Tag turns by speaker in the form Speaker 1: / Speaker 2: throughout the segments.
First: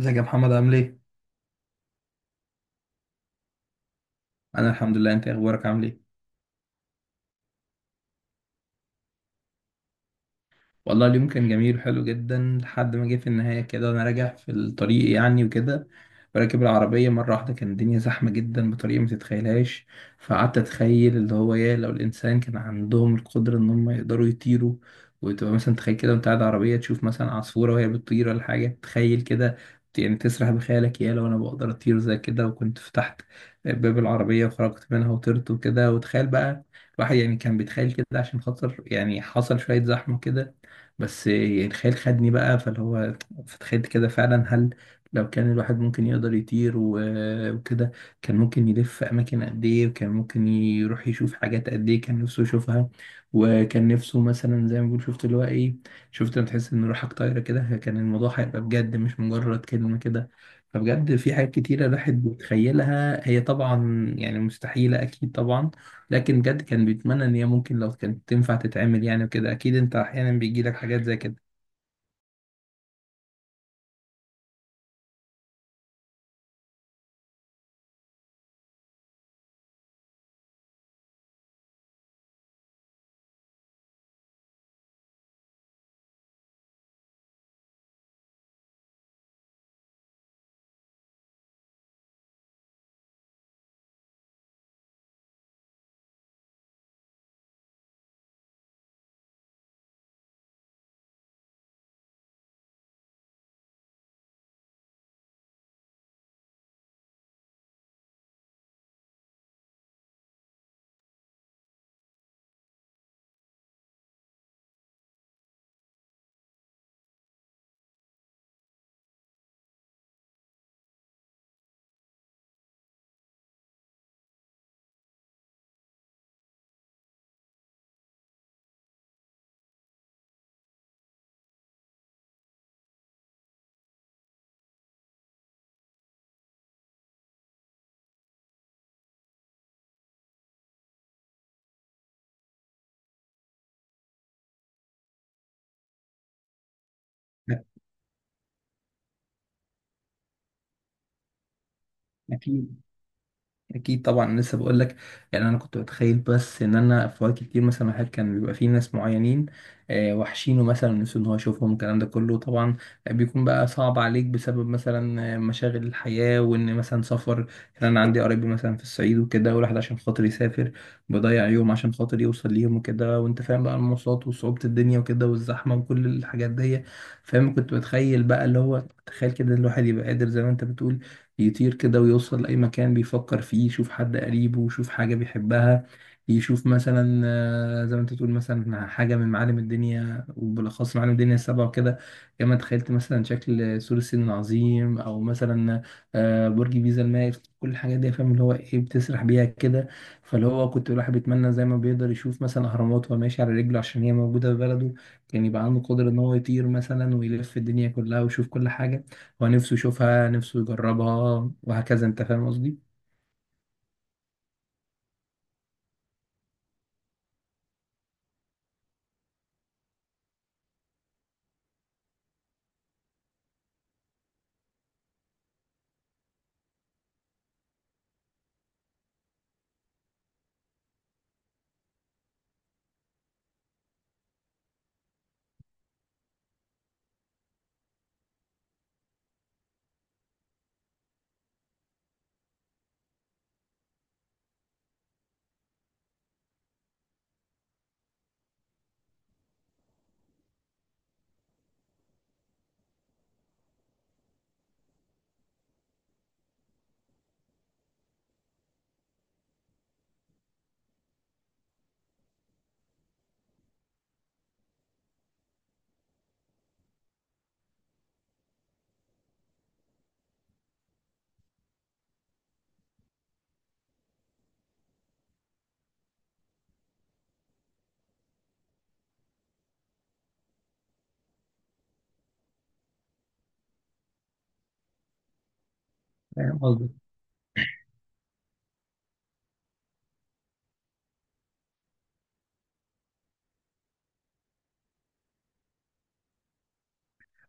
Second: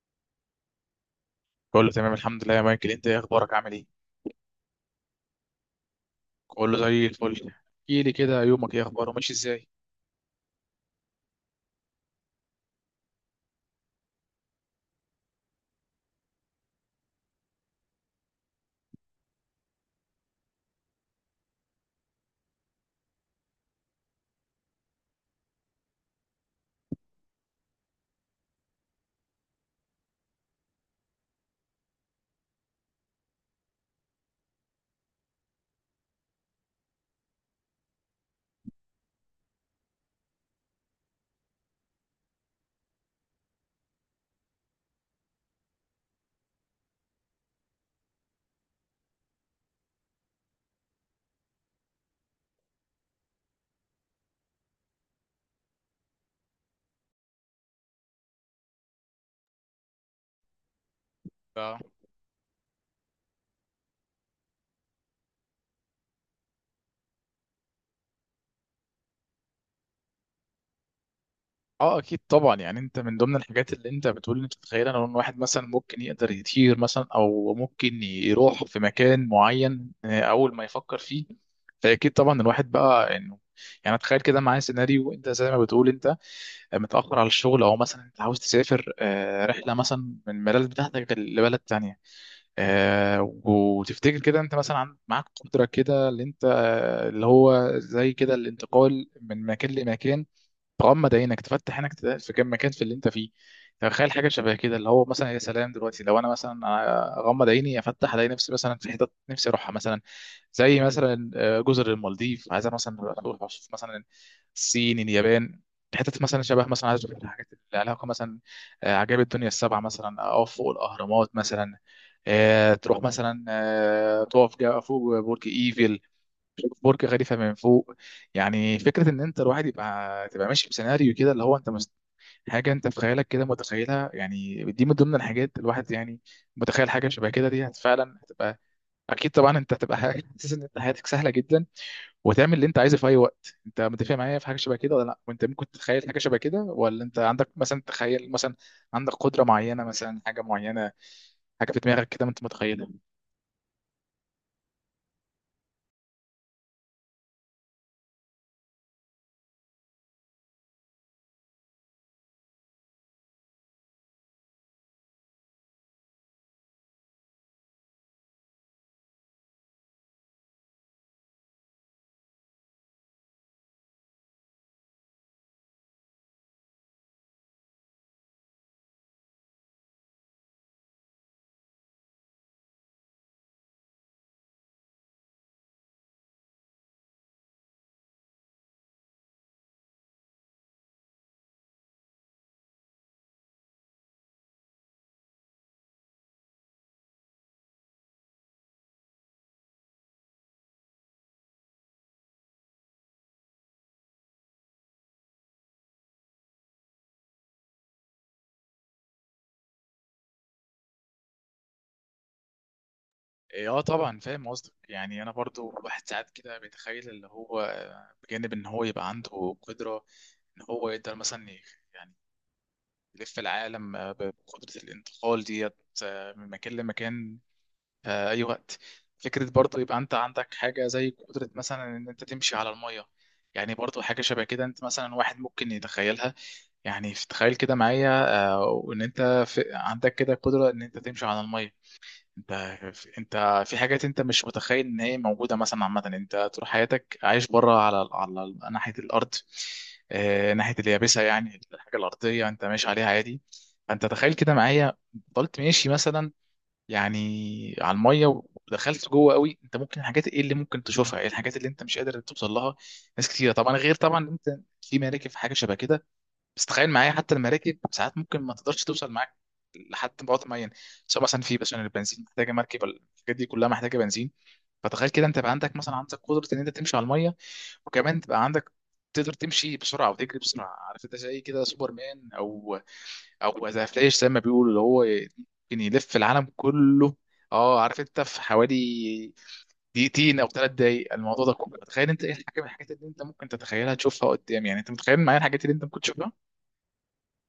Speaker 1: ازيك يا محمد؟ عامل ايه؟
Speaker 2: بقول له تمام الحمد لله يا مايكل، انت ايه اخبارك؟ عامل ايه؟
Speaker 1: انا الحمد لله. انت ايه اخبارك؟ عامل ايه؟
Speaker 2: بقول له زي الفل. احكي لي كده، يومك ايه اخباره؟ ماشي ازاي؟
Speaker 1: والله اليوم كان جميل وحلو جدا، لحد ما جه في النهاية كده وأنا راجع في الطريق وكده. راكب العربية، مرة واحدة كان الدنيا زحمة جدا بطريقة ما تتخيلهاش. فقعدت أتخيل اللي هو إيه، لو الإنسان كان عندهم القدرة إن هم يقدروا يطيروا. وتبقى مثلا تخيل كده، وأنت قاعد عربية تشوف مثلا عصفورة وهي بتطير ولا حاجة، تخيل كده. يعني تسرح بخيالك، يا لو أنا بقدر أطير زي كده، وكنت فتحت باب العربية وخرجت منها وطرت وكده، وتخيل بقى. الواحد كان بيتخيل كده، عشان خاطر حصل شوية زحمة كده. بس يعني الخيال خدني بقى، فاللي هو فتخيلت كده فعلا، هل لو كان الواحد ممكن يقدر يطير وكده، كان ممكن يلف أماكن قد إيه، وكان ممكن يروح يشوف حاجات قد إيه كان نفسه يشوفها. وكان نفسه مثلا زي ما بنقول، شفت اللي هو إيه، شفت لما تحس إن روحك طايرة كده، كان الموضوع هيبقى بجد مش مجرد كلمة كده. فبجد في حاجات كتيرة
Speaker 2: ف-
Speaker 1: الواحد بيتخيلها، هي طبعا يعني مستحيلة أكيد طبعا، لكن بجد كان بيتمنى ان هي ممكن لو كانت تنفع تتعمل وكده. اكيد انت احيانا بيجي لك حاجات زي كده.
Speaker 2: اه، اكيد طبعا. يعني انت من ضمن الحاجات اللي انت بتقول انت تتخيل ان واحد مثلا ممكن يقدر يطير مثلا، او ممكن يروح في مكان معين، اول ما يفكر فيه. فاكيد طبعا الواحد بقى انه، يعني تخيل كده معايا سيناريو، انت زي ما بتقول انت متاخر على الشغل، او مثلا انت عاوز تسافر، رحله مثلا من البلد بتاعتك لبلد تانية، وتفتكر كده انت مثلا معاك قدرة كده، اللي انت اللي هو زي كده الانتقال من مكان لمكان. تغمض عينك تفتح عينك تلاقي في كم مكان في اللي انت فيه. تخيل حاجه شبه كده، اللي هو مثلا يا سلام دلوقتي لو انا مثلا اغمض عيني افتح الاقي نفسي مثلا في حتت نفسي اروحها، مثلا زي مثلا جزر المالديف. عايز أنا مثلا اروح اشوف مثلا الصين، اليابان، حتت مثلا شبه مثلا. عايز اشوف الحاجات اللي لها علاقه مثلا عجائب الدنيا السبعه مثلا، اقف فوق الاهرامات مثلا، تروح مثلا فوق برج ايفل، برج خليفه من فوق. يعني فكره ان انت الواحد يبقى تبقى ماشي بسيناريو كده اللي هو انت حاجه انت في خيالك كده متخيلها. يعني دي من ضمن الحاجات الواحد يعني متخيل حاجه شبه كده، دي فعلا هتبقى، اكيد طبعا انت هتبقى حاجه حاسس ان انت حياتك سهله جدا وتعمل اللي انت عايزه في اي وقت. انت متفق معايا في حاجه شبه كده ولا لا؟ وانت ممكن تتخيل حاجه شبه كده، ولا انت عندك مثلا تخيل مثلا عندك قدره معينه، مثلا حاجه معينه، حاجه في دماغك كده انت
Speaker 1: أكيد.
Speaker 2: متخيلها؟
Speaker 1: اكيد طبعا، أنا لسه بقول لك. يعني انا كنت بتخيل، بس ان انا في وقت كتير مثلا، واحد كان بيبقى فيه ناس معينين، وحشينه مثلا، نفسه ان هو يشوفهم. الكلام ده كله طبعا بيكون بقى صعب عليك بسبب مثلا مشاغل الحياه، وان مثلا سفر. يعني انا عندي قرايبي مثلا في الصعيد وكده، والواحد عشان خاطر يسافر بيضيع يوم عشان خاطر يوصل ليهم وكده. وانت فاهم بقى المواصلات وصعوبه الدنيا وكده والزحمه وكل الحاجات دي، فاهم. كنت بتخيل بقى اللي هو، تخيل كده الواحد يبقى قادر زي ما انت بتقول يطير كده ويوصل لأي مكان بيفكر فيه، يشوف حد قريبه، يشوف حاجة بيحبها، يشوف مثلا زي ما انت تقول مثلا، حاجة من معالم الدنيا وبالأخص معالم الدنيا السبعة وكده. كما تخيلت مثلا شكل سور الصين العظيم، أو مثلا برج بيزا المائل، كل الحاجات دي، فاهم اللي هو ايه، بتسرح بيها كده. فاللي هو كنت الواحد بيتمنى، زي ما بيقدر يشوف مثلا أهرامات وهو ماشي على رجله عشان هي موجودة في بلده، كان يبقى عنده قدرة إن هو يطير مثلا ويلف الدنيا كلها ويشوف كل حاجة هو نفسه يشوفها، نفسه يجربها وهكذا. انت فاهم قصدي؟
Speaker 2: إيه، اه طبعا فاهم قصدك. يعني انا برضو الواحد ساعات كده بيتخيل اللي هو بجانب ان هو يبقى عنده قدرة ان هو يقدر مثلا يعني يلف العالم، بقدرة الانتقال ديت، من مكان لمكان، اي وقت. فكرة برضو يبقى انت عندك حاجة زي قدرة مثلا ان انت تمشي على المية. يعني برضو حاجة شبه كده انت مثلا واحد ممكن يتخيلها. يعني تخيل كده معايا وان انت عندك كده قدرة ان انت تمشي على المية. انت، انت في حاجات انت مش متخيل ان هي موجوده مثلا. عامه انت طول حياتك عايش بره على ناحيه الارض، اه ناحيه اليابسه، يعني الحاجه الارضيه انت ماشي عليها عادي. فانت تخيل كده معايا فضلت ماشي مثلا يعني على الميه، ودخلت جوه قوي، انت ممكن الحاجات ايه اللي ممكن تشوفها، ايه الحاجات اللي انت مش قادر توصل لها؟ ناس كتيره طبعا، غير طبعا انت في مراكب في حاجه شبه كده، بس تخيل معايا حتى المراكب ساعات ممكن ما تقدرش توصل معاك لحد بعد معين. سواء مثلا في مثلا البنزين، محتاجه مركب، الحاجات دي كلها محتاجه بنزين. فتخيل كده، انت يبقى عندك مثلا عندك قدره ان انت تمشي على الميه، وكمان تبقى عندك تقدر تمشي بسرعه وتجري بسرعه، عارف انت زي كده سوبر مان، او ذا فلاش، زي ما بيقولوا، اللي هو ممكن يلف العالم
Speaker 1: فاهم قصدي.
Speaker 2: كله. اه، عارف انت في حوالي دقيقتين او 3 دقايق، الموضوع ده كله، تخيل انت ايه الحاجه من الحاجات اللي انت ممكن تتخيلها تشوفها قدام؟ يعني انت متخيل معايا الحاجات اللي انت ممكن تشوفها؟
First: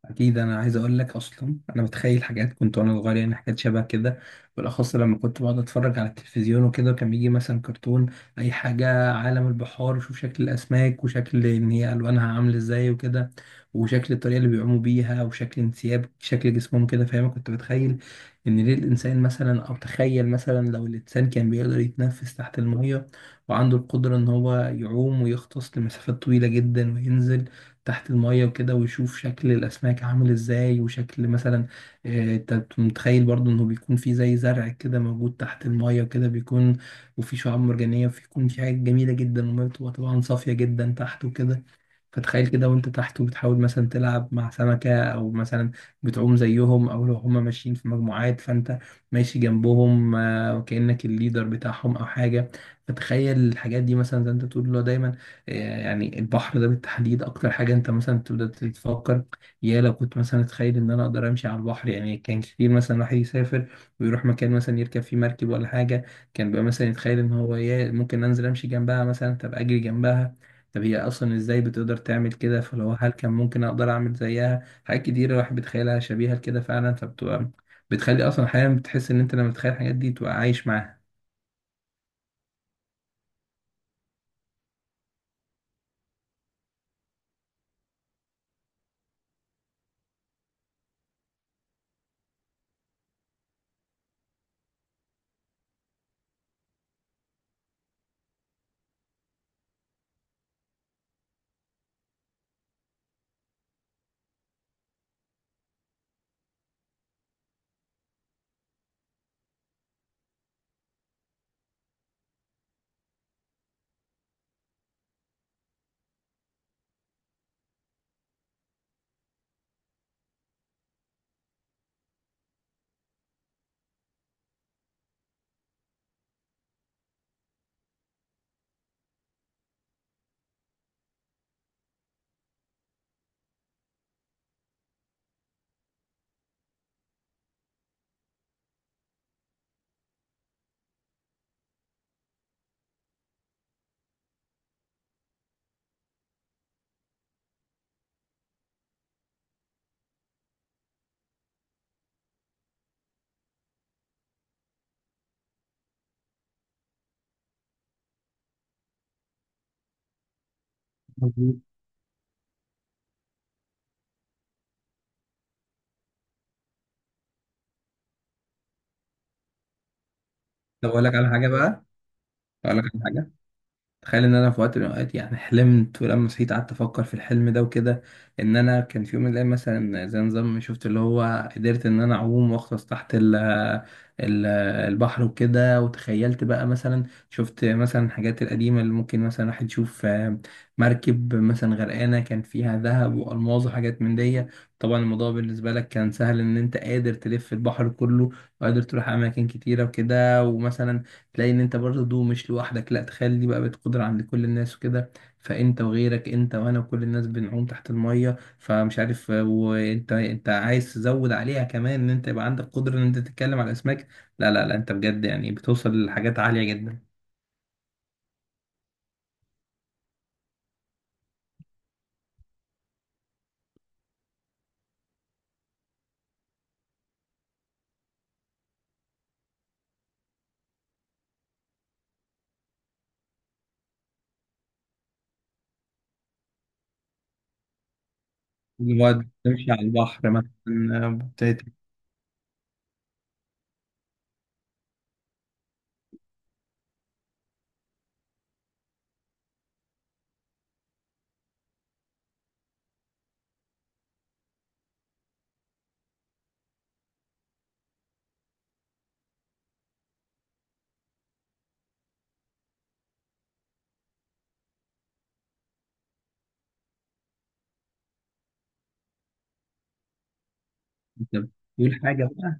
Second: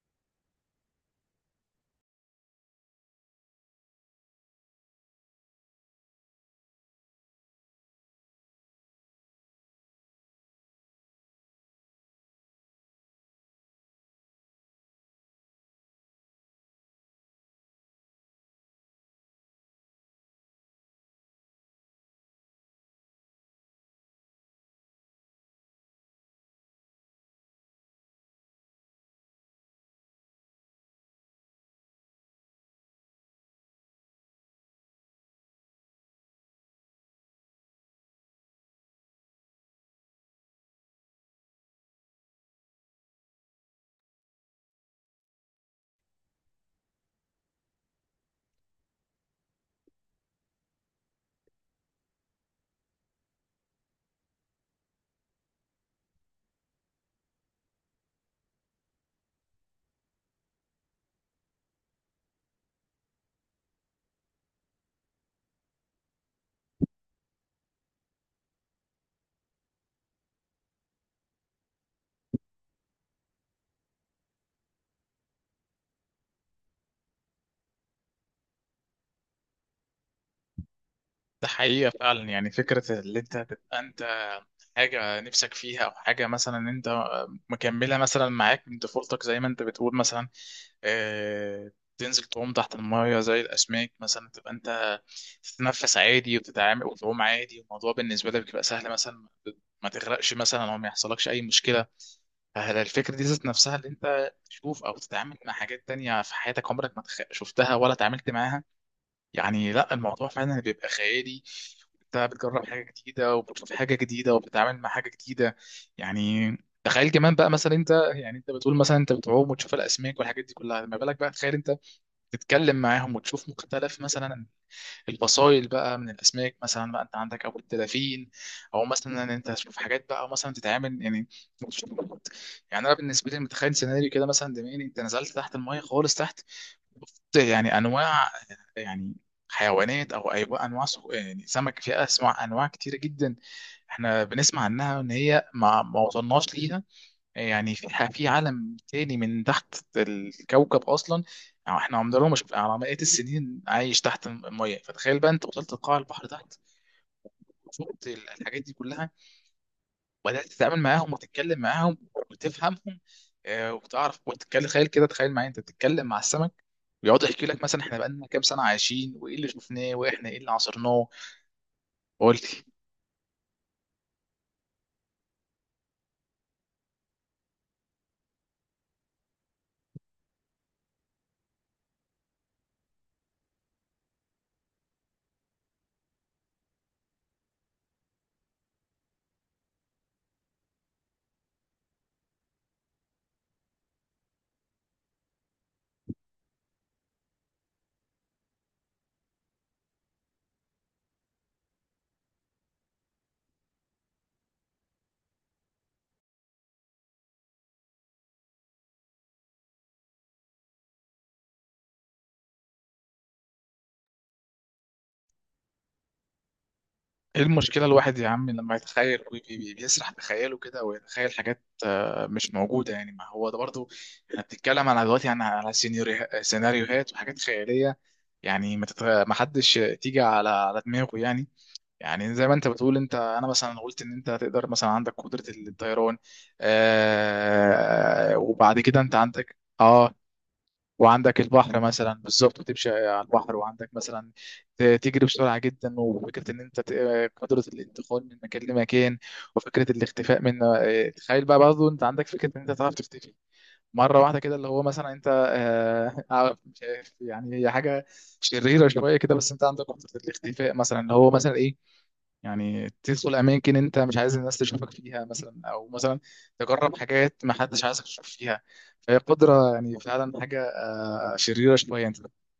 Speaker 1: اكيد انا عايز اقول لك، اصلا انا بتخيل حاجات كنت وانا صغير، يعني حاجات شبه كده، بالاخص لما كنت بقعد اتفرج على التلفزيون وكده، وكان بيجي مثلا كرتون اي حاجه عالم البحار، وشوف شكل الاسماك وشكل ان هي الوانها عامله ازاي وكده، وشكل الطريقه اللي بيعوموا بيها وشكل انسياب شكل جسمهم كده، فاهم. كنت بتخيل ان ليه الانسان مثلا، او تخيل مثلا لو الانسان كان بيقدر يتنفس تحت الميه، وعنده القدره ان هو يعوم ويغطس لمسافات طويله جدا، وينزل تحت المية وكده، ويشوف شكل الأسماك عامل إزاي، وشكل مثلا أنت متخيل برضو إنه بيكون في زي زرع كده موجود تحت المية وكده بيكون، وفي شعاب مرجانية، وفي يكون في حاجات جميلة جدا، والمية بتبقى طبعا صافية جدا تحت وكده. فتخيل كده وانت تحت وبتحاول مثلا تلعب مع سمكة، او مثلا بتعوم زيهم، او لو هما ماشيين في مجموعات فانت ماشي جنبهم، وكأنك الليدر بتاعهم او حاجة. فتخيل الحاجات دي، مثلا زي انت بتقول له دايما، آه، يعني البحر ده بالتحديد اكتر حاجة انت مثلا تبدأ تتفكر، يا لو كنت مثلا اتخيل ان انا اقدر امشي على البحر. يعني كان كتير مثلا الواحد يسافر ويروح مكان مثلا يركب فيه مركب ولا حاجة، كان بقى مثلا يتخيل ان هو، يا ممكن انزل امشي جنبها مثلا، تبقى اجري جنبها. طب هي اصلا ازاي بتقدر تعمل كده؟ فلو هل كان ممكن اقدر اعمل زيها؟ حاجات كتيره الواحد بيتخيلها شبيهه لكده فعلا، فبتبقى بتخلي اصلا احيانا بتحس ان انت لما بتتخيل الحاجات دي تبقى عايش معاها.
Speaker 2: ده حقيقة فعلا. يعني فكرة اللي انت تبقى انت حاجة نفسك فيها، او حاجة مثلا انت مكملة مثلا معاك من طفولتك، زي ما انت بتقول مثلا، اه، تنزل تعوم تحت المية زي الأسماك مثلا، تبقى انت تتنفس عادي وتتعامل وتعوم عادي، الموضوع بالنسبة لك بيبقى سهل، مثلا ما تغرقش مثلا او ما يحصلكش أي مشكلة. هل الفكرة دي ذات نفسها اللي انت تشوف او تتعامل مع حاجات تانية في حياتك عمرك ما شفتها ولا اتعاملت معاها؟ يعني لا، الموضوع فعلا بيبقى خيالي، انت بتجرب حاجه جديده وبتشوف حاجه جديده وبتتعامل مع حاجه جديده. يعني تخيل كمان بقى مثلا، انت يعني انت بتقول مثلا انت بتعوم وتشوف الاسماك والحاجات دي كلها، ما بالك بقى تخيل انت تتكلم معاهم وتشوف مختلف مثلا الفصائل بقى من الاسماك، مثلا بقى انت عندك او الدلافين، او مثلا ان انت تشوف حاجات بقى، او مثلا تتعامل يعني وتشوف. يعني انا بالنسبه لي متخيل سيناريو كده، مثلا دماغي انت نزلت تحت الميه خالص تحت. بص، يعني انواع، يعني حيوانات او ايوه انواع يعني سمك، فيها اسماء انواع كتيره جدا احنا بنسمع عنها ان هي ما وصلناش ليها. يعني في عالم تاني من تحت الكوكب اصلا، يعني احنا عمرنا ما شفنا على مئات السنين عايش تحت الميه. فتخيل بقى انت وصلت لقاع البحر تحت، وشفت الحاجات دي كلها، وبدات تتعامل معاهم
Speaker 1: مظبوط.
Speaker 2: وتتكلم معاهم وتفهمهم، وتعرف وتتكلم. تخيل كده، تخيل معايا انت بتتكلم مع السمك، بيقعد يحكي لك مثلا احنا بقالنا كام سنه عايشين، وايه اللي شفناه، واحنا ايه اللي
Speaker 1: طب اقول
Speaker 2: عاصرناه.
Speaker 1: لك على حاجه بقى،
Speaker 2: قلت
Speaker 1: اقول لك على حاجه. تخيل ان انا في وقت من الاوقات يعني حلمت، ولما صحيت قعدت افكر في الحلم ده وكده، ان انا كان في يوم من الايام مثلا زي نظام، شفت اللي هو قدرت ان انا اعوم واغطس تحت ال البحر وكده. وتخيلت بقى مثلا شفت مثلا الحاجات القديمه اللي ممكن مثلا واحد يشوف، مركب مثلا غرقانه كان فيها ذهب والماظ وحاجات من دي. طبعا الموضوع بالنسبه لك كان سهل، ان انت قادر تلف البحر كله، وقادر تروح اماكن كتيره وكده. ومثلا تلاقي ان انت برضه مش لوحدك، لا تخيل دي بقى بقت قدرة عند كل الناس وكده. فانت وغيرك، انت وانا وكل الناس بنعوم تحت المية. فمش عارف، وانت انت عايز تزود عليها كمان ان انت يبقى عندك قدرة ان انت تتكلم على الاسماك. لا لا لا، انت بجد يعني بتوصل لحاجات عالية جدا.
Speaker 2: ايه المشكله الواحد يا عم لما يتخيل بيسرح بخياله كده ويتخيل حاجات مش موجوده؟ يعني ما هو ده برضو، احنا بنتكلم على دلوقتي يعني على سيناريوهات وحاجات خياليه. يعني ما حدش تيجي على دماغه يعني. يعني زي ما انت بتقول، انت انا مثلا قلت ان انت تقدر مثلا عندك قدره الطيران، وبعد كده انت
Speaker 1: وقت
Speaker 2: عندك
Speaker 1: تمشي على
Speaker 2: اه،
Speaker 1: البحر مثلا، آه،
Speaker 2: وعندك
Speaker 1: بت-
Speaker 2: البحر مثلا بالظبط، تمشي على البحر، وعندك مثلا تجري بسرعه جدا، وفكره ان انت قدره الانتقال من مكان لمكان، وفكره الاختفاء من. تخيل بقى برضه انت عندك فكره ان انت تعرف تختفي مره واحده كده، اللي هو مثلا انت مش عارف يعني، هي حاجه شريره شويه كده، بس انت عندك قدره الاختفاء مثلا، اللي هو مثلا ايه، يعني تدخل اماكن انت مش عايز الناس تشوفك فيها، مثلا او مثلا تجرب حاجات ما حدش عايزك تشوف فيها. فهي قدره يعني فعلا حاجه
Speaker 1: بت-
Speaker 2: شريرة
Speaker 1: بتقول
Speaker 2: شوية انت.
Speaker 1: حاجة بقى.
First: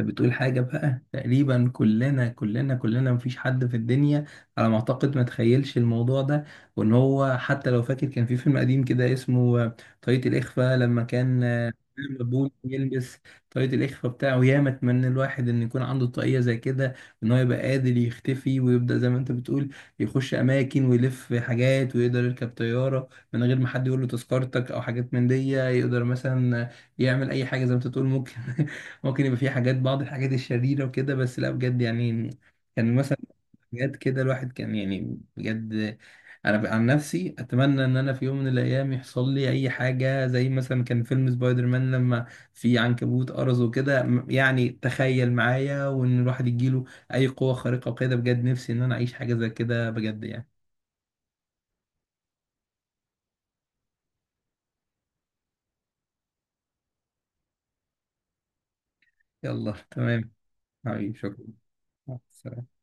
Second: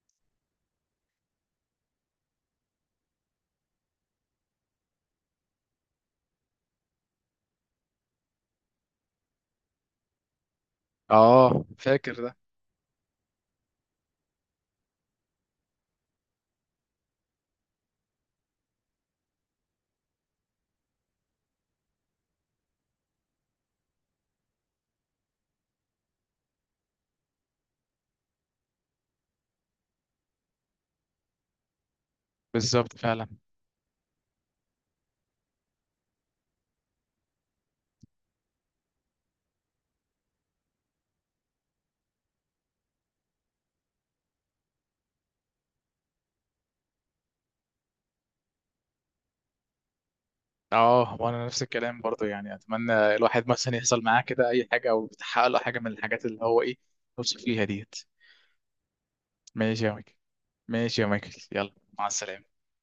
Speaker 1: انت بتقول حاجة بقى، تقريبا كلنا، مفيش حد في الدنيا على ما اعتقد ما تخيلش الموضوع ده. وان هو حتى لو فاكر، كان في فيلم قديم كده اسمه طريقة الإخفاء، لما كان
Speaker 2: اه، فاكر ده.
Speaker 1: مبول يلبس طاقية الإخفاء بتاعه. ياما اتمنى الواحد إن يكون عنده طاقية زي كده، إن هو يبقى قادر يختفي، ويبدأ زي ما أنت بتقول يخش أماكن ويلف حاجات، ويقدر يركب طيارة من غير ما حد يقول له تذكرتك أو حاجات من دي، يقدر مثلا يعمل أي حاجة زي ما أنت تقول. ممكن ممكن يبقى في حاجات، بعض الحاجات الشريرة وكده، بس لا بجد يعني كان
Speaker 2: بالظبط
Speaker 1: مثلا
Speaker 2: فعلا.
Speaker 1: حاجات كده، الواحد كان يعني بجد. انا عن نفسي اتمنى ان انا في يوم من الايام يحصل لي اي حاجة زي مثلا، كان فيلم سبايدر مان لما في عنكبوت قرص وكده، يعني تخيل معايا، وان الواحد يجيله اي قوة خارقة وكده. بجد نفسي ان انا اعيش حاجة زي كده، بجد يعني.
Speaker 2: اه، وانا نفس الكلام برضه، يعني اتمنى الواحد مثلا يحصل معاه كده اي حاجة، او يتحقق له حاجة من الحاجات اللي هو ايه نفسه فيها ديت.
Speaker 1: يلا
Speaker 2: ماشي يا مايكل،
Speaker 1: تمام.
Speaker 2: ماشي يا
Speaker 1: حبيبي
Speaker 2: مايكل،
Speaker 1: شكرا،
Speaker 2: يلا مع
Speaker 1: مع
Speaker 2: السلامة.
Speaker 1: السلامة.